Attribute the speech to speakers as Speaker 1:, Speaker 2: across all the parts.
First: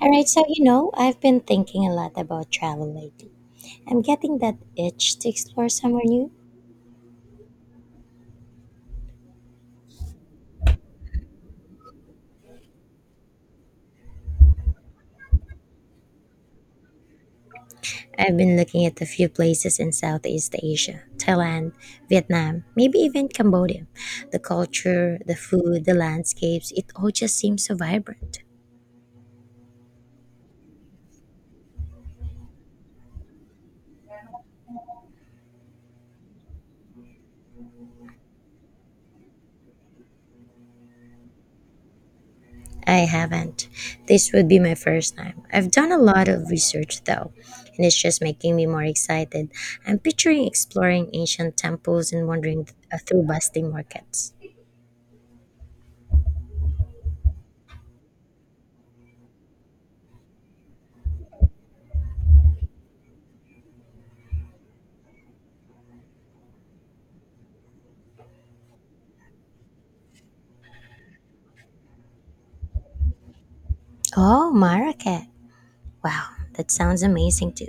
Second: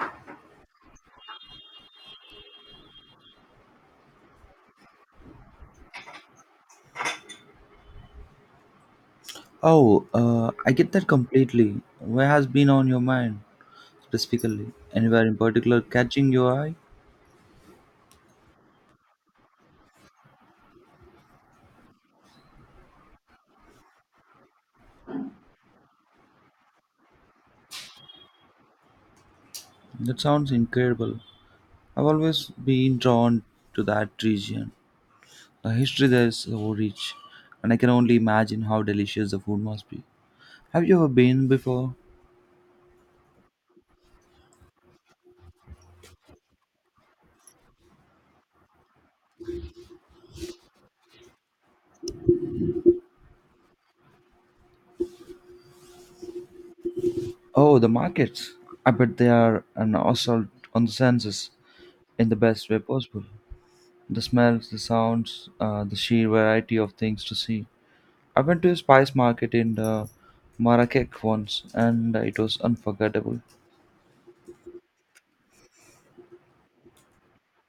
Speaker 1: All right, so you know, I've been thinking a lot about travel lately. I'm getting that itch to explore somewhere new.
Speaker 2: Oh, I get that completely. What has been on your mind specifically? Anywhere in particular catching your eye?
Speaker 1: I've been looking at a few places in Southeast Asia Thailand, Vietnam, maybe even Cambodia. The culture, the food, the landscapes, it all just seems so vibrant.
Speaker 2: That sounds incredible. I've always been drawn to that region. The history there is so rich, and I can only imagine how delicious the food must be. Have you ever been before?
Speaker 1: I haven't. This would be my first time. I've done a lot of research though, and it's just making me more excited. I'm picturing exploring ancient temples and wandering through bustling markets.
Speaker 2: Oh, the markets. I bet they are an assault on the senses in the best way possible. The smells, the sounds, the sheer variety of things to see. I went to a spice market in Marrakech once and it was unforgettable.
Speaker 1: Oh, Marrakech. Wow, that sounds amazing too.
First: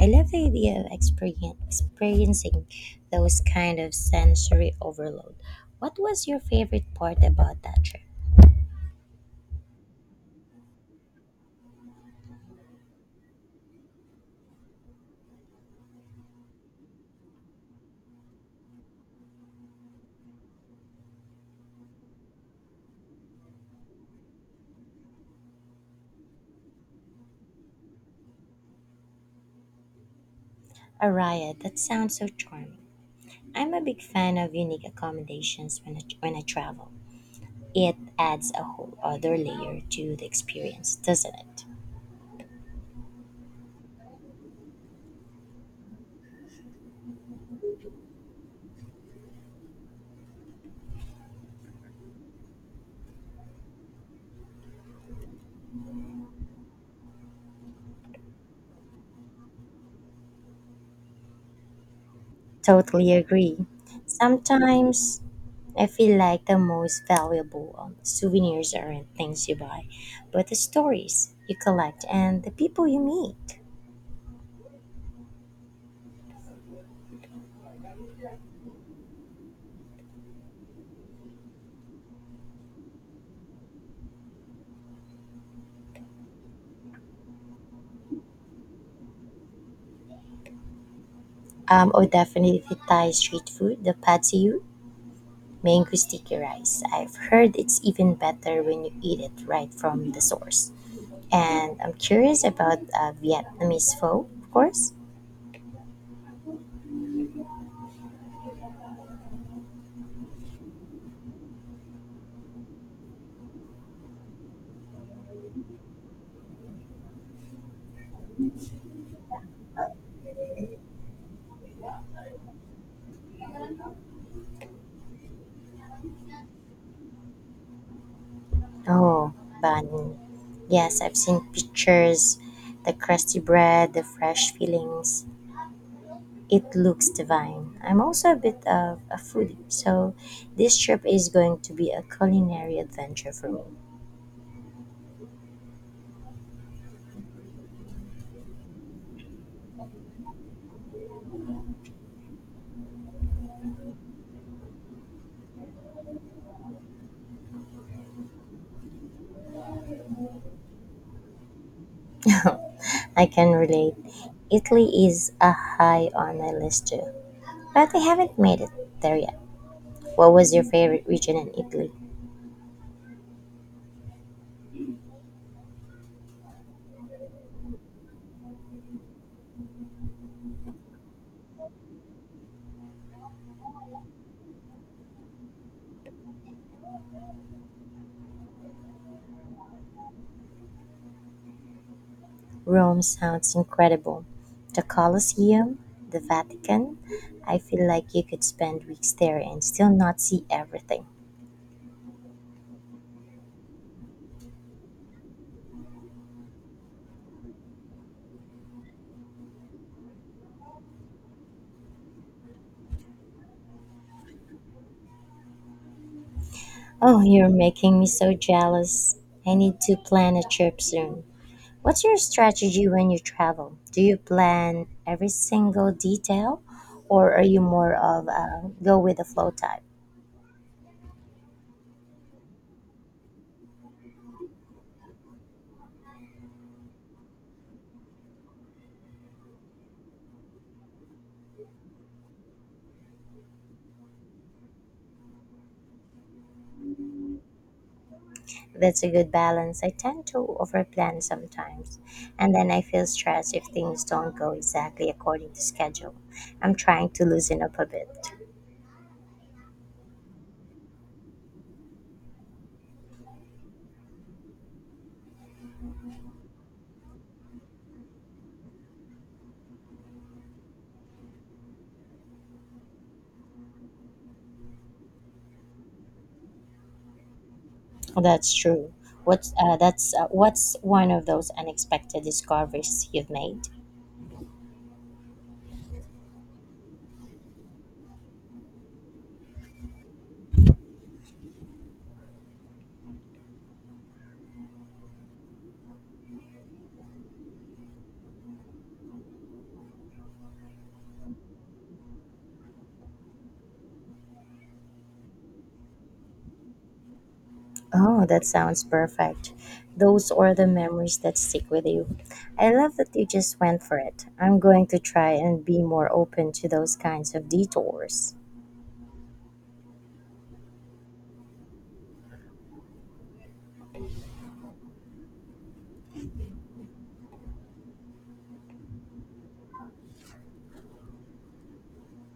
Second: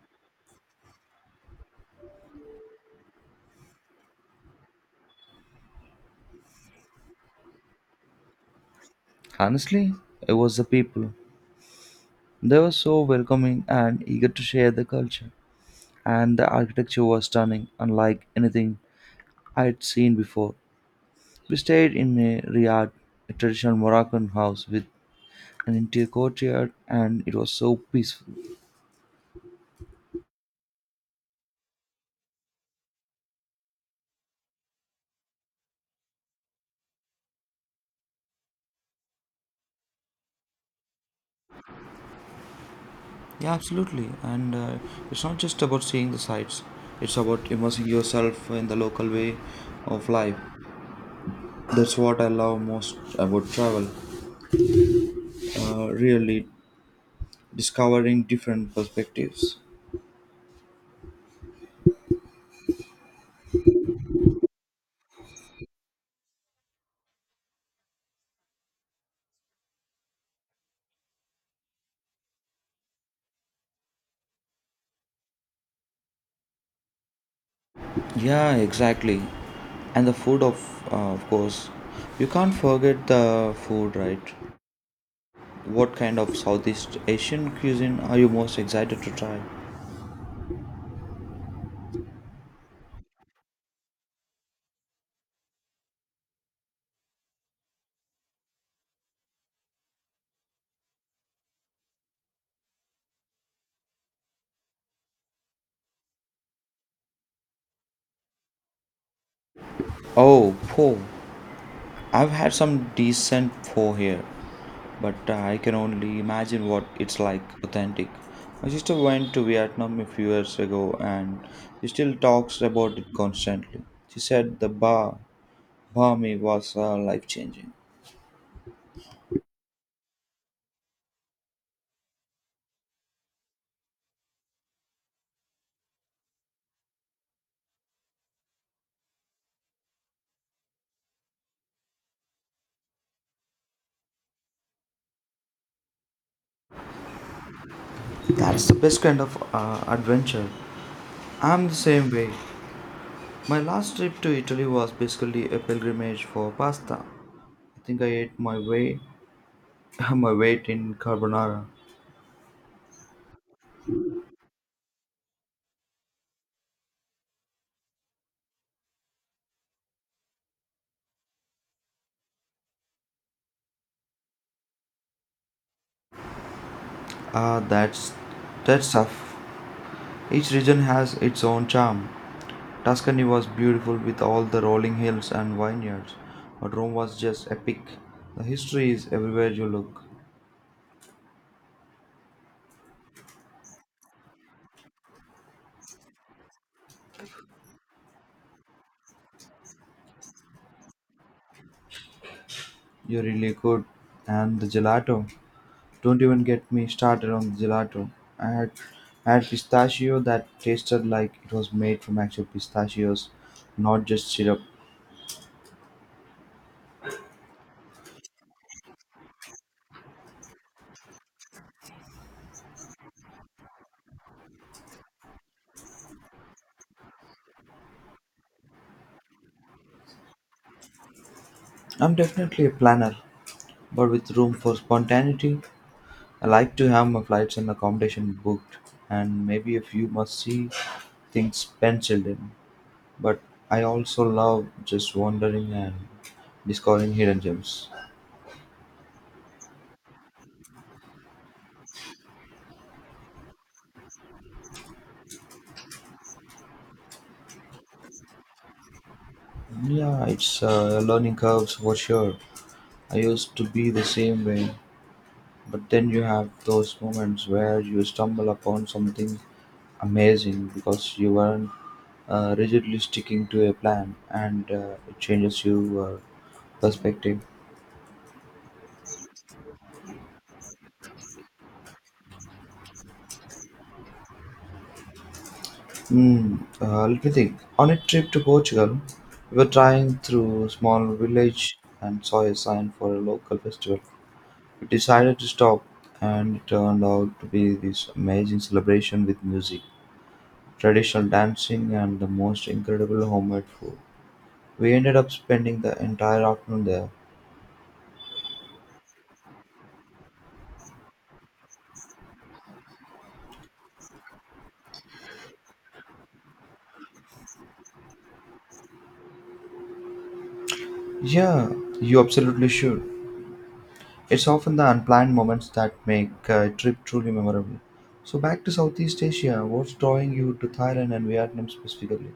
Speaker 1: I love the idea of experiencing those kind of sensory overload. What was your favorite part about that trip?
Speaker 2: Honestly, it was the people. They were so welcoming and eager to share the culture. And the architecture was stunning, unlike anything I had seen before. We stayed in a riad, a traditional Moroccan house with an interior courtyard, and it was so peaceful.
Speaker 1: Araya, that sounds so charming. I'm a big fan of unique accommodations when I travel. It adds a whole other layer to the experience, doesn't it?
Speaker 2: Yeah, absolutely. And it's not just about seeing the sights, it's about immersing yourself in the local way of life. That's what I love most about travel, really discovering different perspectives.
Speaker 1: Totally agree. Sometimes I feel like the most valuable souvenirs aren't things you buy, but the stories you collect and the people you meet.
Speaker 2: Yeah, exactly. And the food, of course, you can't forget the food, right? What kind of Southeast Asian cuisine are you most excited to try?
Speaker 1: Oh, definitely the Thai street food, the pad see ew, mango sticky rice. I've heard it's even better when you eat it right from the source. And I'm curious about Vietnamese pho, of course.
Speaker 2: Oh, pho. I've had some decent pho here, but I can only imagine what it's like authentic. My sister went to Vietnam a few years ago and she still talks about it constantly. She said the bar, bar me was life changing.
Speaker 1: Oh, bun. Yes, I've seen pictures, the crusty bread, the fresh fillings. It looks divine. I'm also a bit of a foodie, so this trip is going to be a culinary adventure for me.
Speaker 2: That's the best kind of adventure. I'm the same way. My last trip to Italy was basically a pilgrimage for pasta. I think I ate my way my weight in carbonara.
Speaker 1: I can relate. Italy is a high on my list too, but I haven't made it there yet. What was your favorite region in Italy?
Speaker 2: Ah, that's tough. Each region has its own charm. Tuscany was beautiful with all the rolling hills and vineyards, but Rome was just epic. The history is everywhere you look.
Speaker 1: Rome sounds incredible. The Colosseum, the Vatican. I feel like you could spend weeks there and still not see everything.
Speaker 2: You really could. And the gelato. Don't even get me started on the gelato. I had, I had pistachio that tasted like it was made from actual pistachios, not just syrup.
Speaker 1: Oh, you're making me so jealous. I need to plan a trip soon. What's your strategy when you travel? Do you plan every single detail, or are you more of a go with the flow type?
Speaker 2: I'm definitely a planner, but with room for spontaneity. I like to have my flights and accommodation booked, and maybe a few must see things penciled in. But I also love just wandering and discovering hidden gems.
Speaker 1: That's a good balance. I tend to overplan sometimes, and then I feel stressed if things don't go exactly according to schedule. I'm trying to loosen up a bit.
Speaker 2: Yeah, it's learning curves for sure. I used to be the same way, but then you have those moments where you stumble upon something amazing because you weren't rigidly sticking to a plan, and it changes your perspective.
Speaker 1: That's true. What's one of those unexpected discoveries you've made?
Speaker 2: Hmm, let me think. On a trip to Portugal, we were driving through a small village and saw a sign for a local festival. Decided to stop, and it turned out to be this amazing celebration with music, traditional dancing, and the most incredible homemade food. We ended up spending the entire afternoon there.
Speaker 1: Oh, that sounds perfect. Those are the memories that stick with you. I love that you just went for it. I'm going to try and be more open to those kinds of detours.
Speaker 2: Yeah, you absolutely should. It's often the unplanned moments that make a trip truly memorable. So, back to Southeast Asia, what's drawing you to Thailand and Vietnam specifically?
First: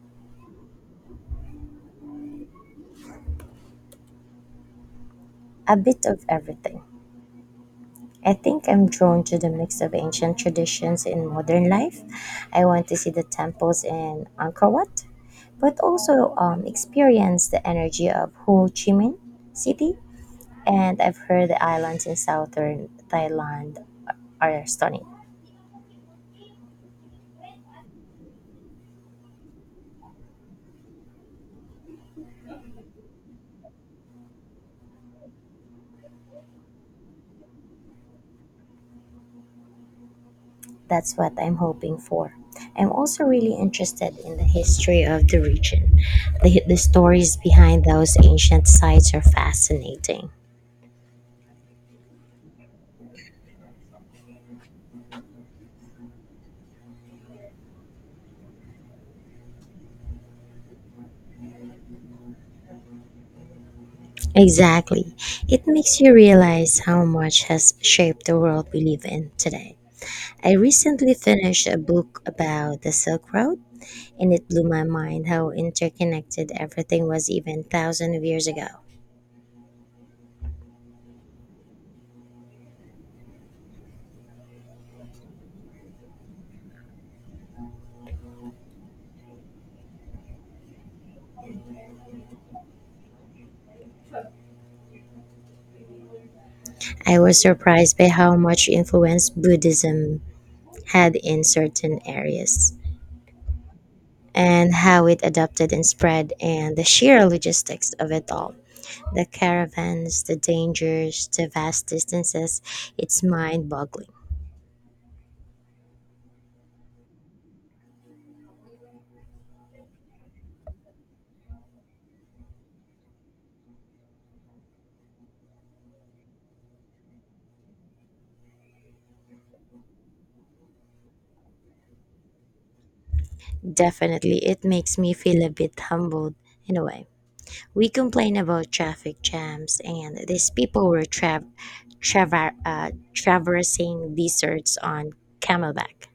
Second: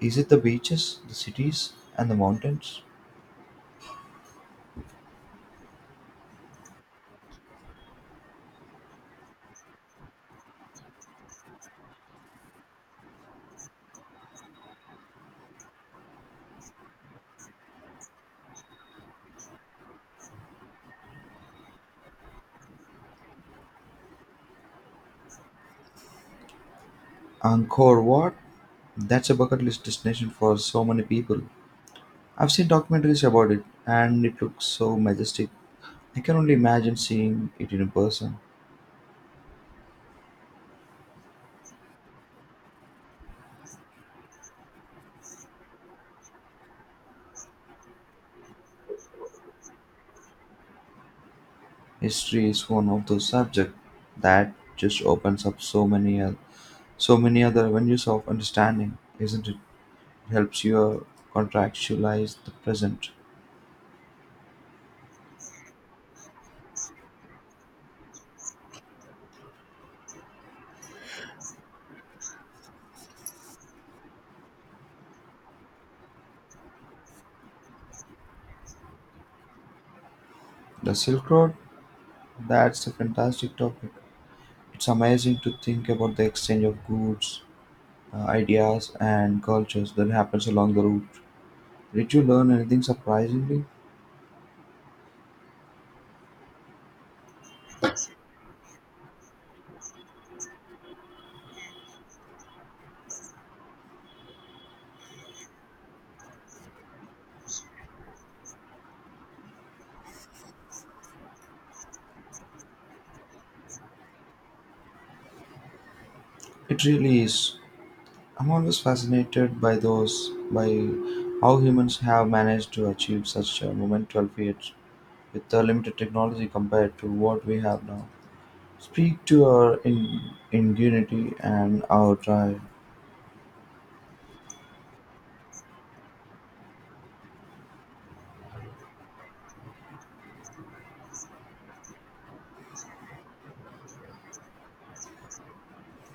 Speaker 2: Is it the beaches, the cities, and the mountains?
Speaker 1: A bit of everything. I think I'm drawn to the mix of ancient traditions in modern life. I want to see the temples in Angkor Wat, but also experience the energy of Ho Chi Minh City. And I've heard the islands in southern Thailand are stunning.
Speaker 2: Angkor Wat? That's a bucket list destination for so many people. I've seen documentaries about it and it looks so majestic. I can only imagine seeing it in person.
Speaker 1: That's what I'm hoping for. I'm also really interested in the history of the region. The stories behind those ancient sites are fascinating.
Speaker 2: History is one of those subjects that just opens up so many other avenues of understanding, isn't it? Helps you contextualize the present.
Speaker 1: Exactly. It makes you realize how much has shaped the world we live in today. I recently finished a book about the Silk Road, and it blew my mind how interconnected everything was even thousands of years ago.
Speaker 2: The Silk Road, that's a fantastic topic. It's amazing to think about the exchange of goods, ideas, and cultures that happens along the route. Did you learn anything surprisingly?
Speaker 1: I was surprised by how much influence Buddhism had in certain areas and how it adapted and spread, and the sheer logistics of it all. The caravans, the dangers, the vast distances, it's mind boggling.
Speaker 2: It really is. I'm always fascinated by how humans have managed to achieve such a monumental feat with the limited technology compared to what we have now. Speak to our ingenuity and our drive.
Speaker 1: Definitely, it makes me feel a bit humbled in a way. We complain about traffic jams, and these people were traversing deserts on camelback.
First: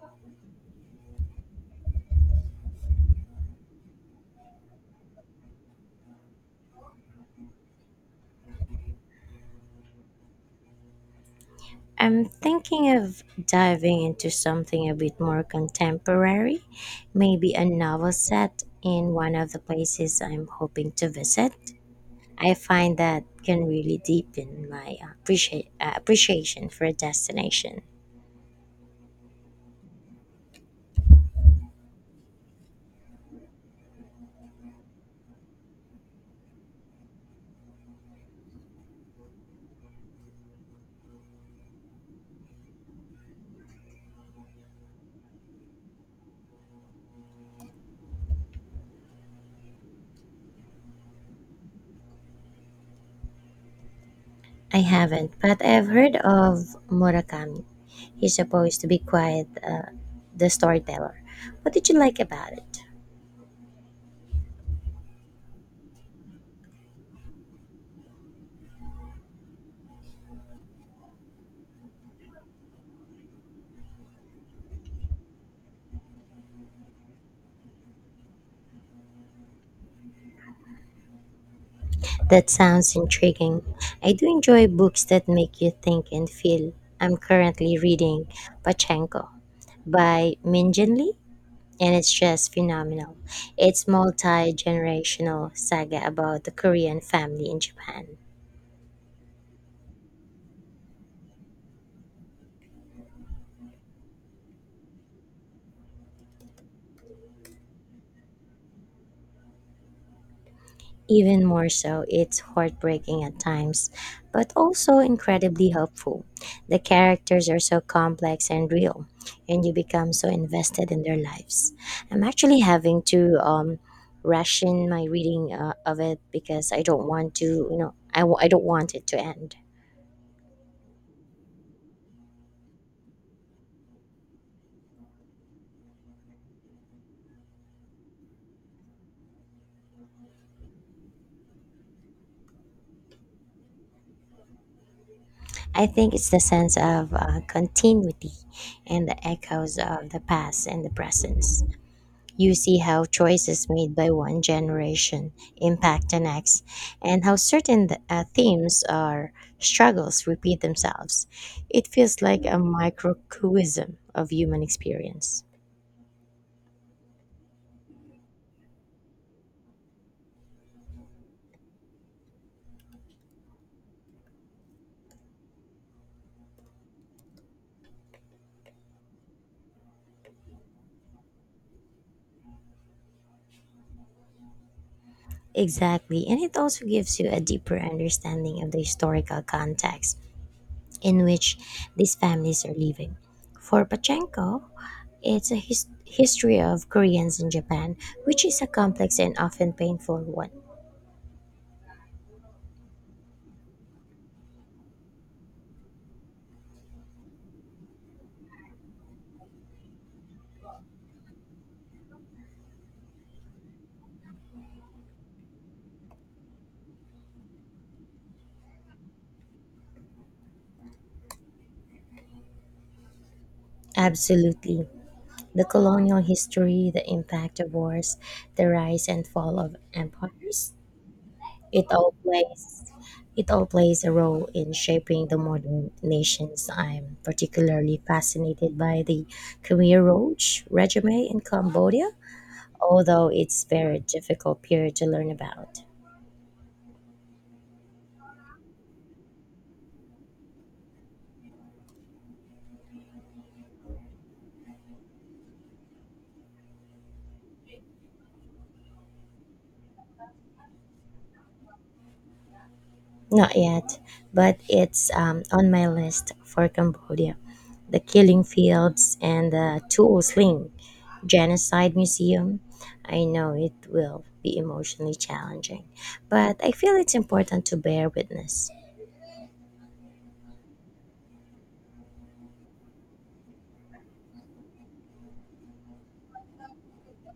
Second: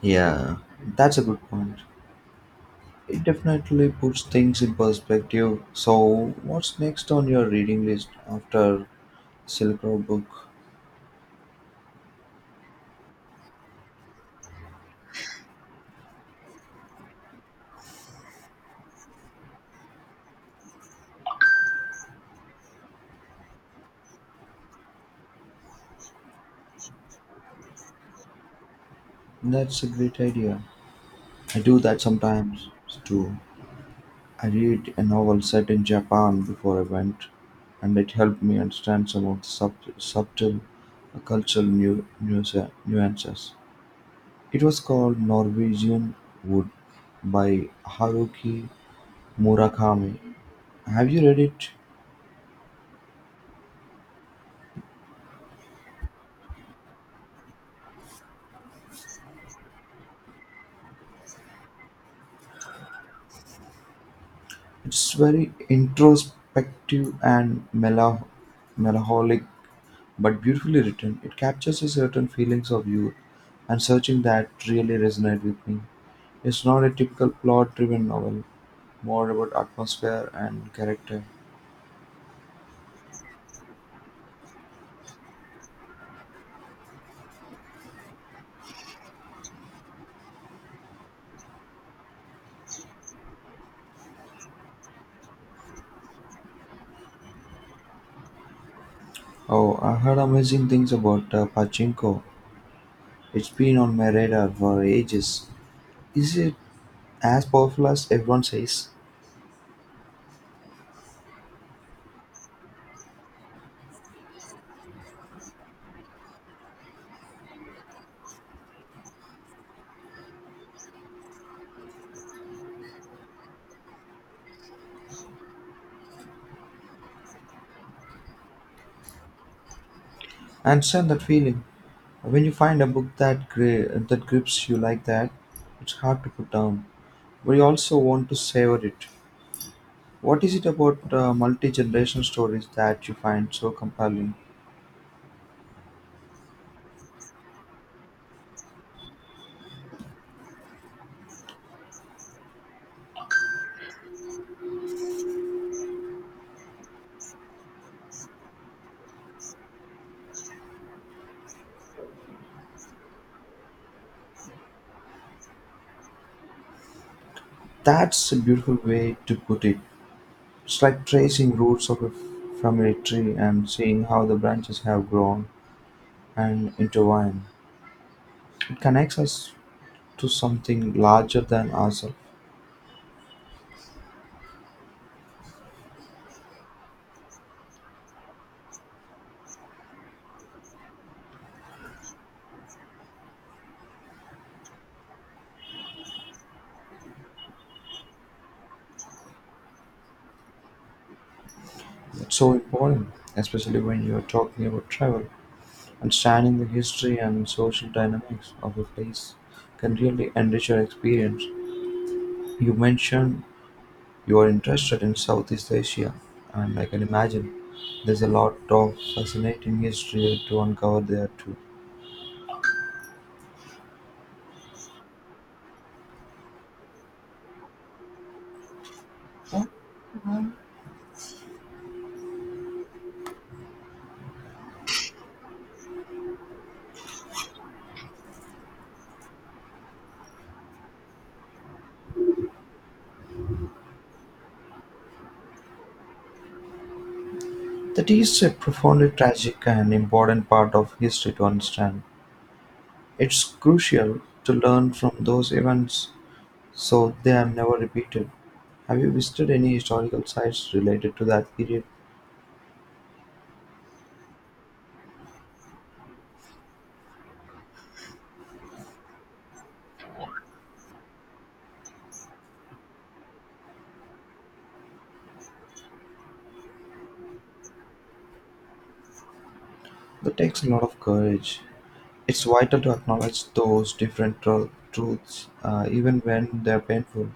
Speaker 2: Yeah, that's a good point. It definitely puts things in perspective. So, what's next on your reading list after Silk Road book?
Speaker 1: I'm thinking of diving into something a bit more contemporary, maybe a novel set in one of the places I'm hoping to visit. I find that can really deepen my appreciation for a destination.
Speaker 2: That's a great idea. I do that sometimes too. I read a novel set in Japan before I went, and it helped me understand some of the subtle cultural nuances. It was called "Norwegian Wood" by Haruki Murakami. Have you read it?
Speaker 1: I haven't, but I've heard of Murakami. He's supposed to be quite the storyteller. What did you like about it?
Speaker 2: It's very introspective and melancholic, but beautifully written. It captures a certain feelings of youth and searching that really resonate with me. It's not a typical plot-driven novel. More about atmosphere and character.
Speaker 1: That sounds intriguing. I do enjoy books that make you think and feel. I'm currently reading Pachenko by Minjin Lee, and it's just phenomenal. It's multi-generational saga about the Korean family in Japan.
Speaker 2: Oh, I heard amazing things about Pachinko. It's been on my radar for ages. Is it as powerful as everyone says?
Speaker 1: Even more so, it's heartbreaking at times, but also incredibly helpful. The characters are so complex and real, and you become so invested in their lives. I'm actually having to ration my reading of it because I I don't want it to end.
Speaker 2: I understand that feeling. When you find a book that that grips you like that, it's hard to put down. But you also want to savor it. What is it about multi-generational stories that you find so compelling?
Speaker 1: I think it's the sense of continuity and the echoes of the past and the present. You see how choices made by one generation impact the next, and how certain themes or struggles repeat themselves. It feels like a microcosm of human experience.
Speaker 2: That's a beautiful way to put it. It's like tracing from a tree and seeing how the branches have grown and intertwined. It connects us to something larger than ourselves.
Speaker 1: Exactly, and it also gives you a deeper understanding of the historical context in which these families are living. For Pachenko, it's a history of Koreans in Japan, which is a complex and often painful one.
Speaker 2: That's so important, especially when you're talking about travel. Understanding the history and social dynamics of a place can really enrich your experience. You mentioned you are interested in Southeast Asia, and I can imagine there's a lot of fascinating history to uncover there too.
Speaker 1: Absolutely. The colonial history, the impact of wars, the rise and fall of empires. It all plays it all plays a role in shaping the modern nations. I'm particularly fascinated by the Khmer Rouge regime in Cambodia, although it's very difficult period to learn about.
Speaker 2: That is a profoundly tragic and important part of history to understand. It's crucial to learn from those events so they are never repeated. Have you visited any historical sites related to that period?
Speaker 1: Not yet, but it's on my list for Cambodia. The Killing Fields and the Tu Sling Genocide Museum. I know it will be emotionally challenging, but I feel it's important to bear witness.
Speaker 2: That takes a lot of courage. It's vital to acknowledge those different truths, even when they're painful.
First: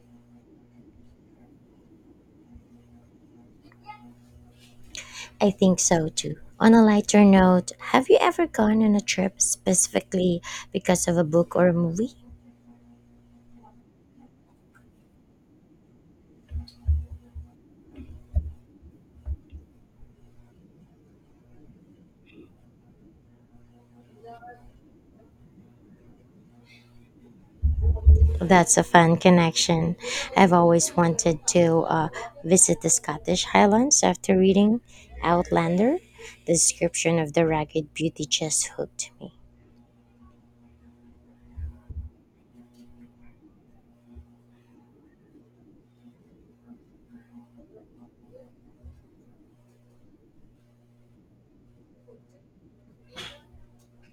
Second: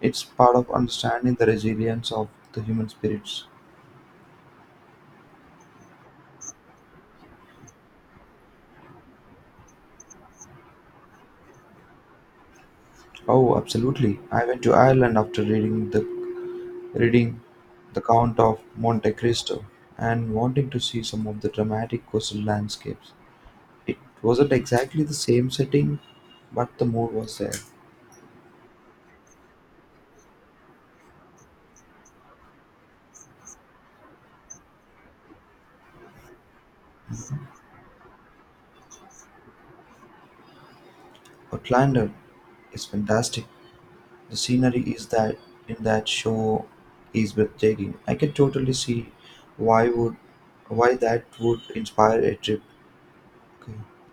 Speaker 2: It's part of understanding the resilience of the human spirits.
Speaker 1: I think so too. On a lighter note, have you ever gone on a trip specifically because of a book or a movie?
Speaker 2: Oh, absolutely. I went to Ireland after reading "The Count of Monte Cristo" and wanting to see some of the dramatic coastal landscapes. It wasn't exactly the same setting, but the mood was there.
Speaker 1: That's a fun connection. I've always wanted to visit the Scottish Highlands after reading Outlander. The description of the rugged beauty just hooked me.
Speaker 2: Outlander is fantastic. The scenery is that show is breathtaking. I can totally see why would why that would inspire a trip. Okay.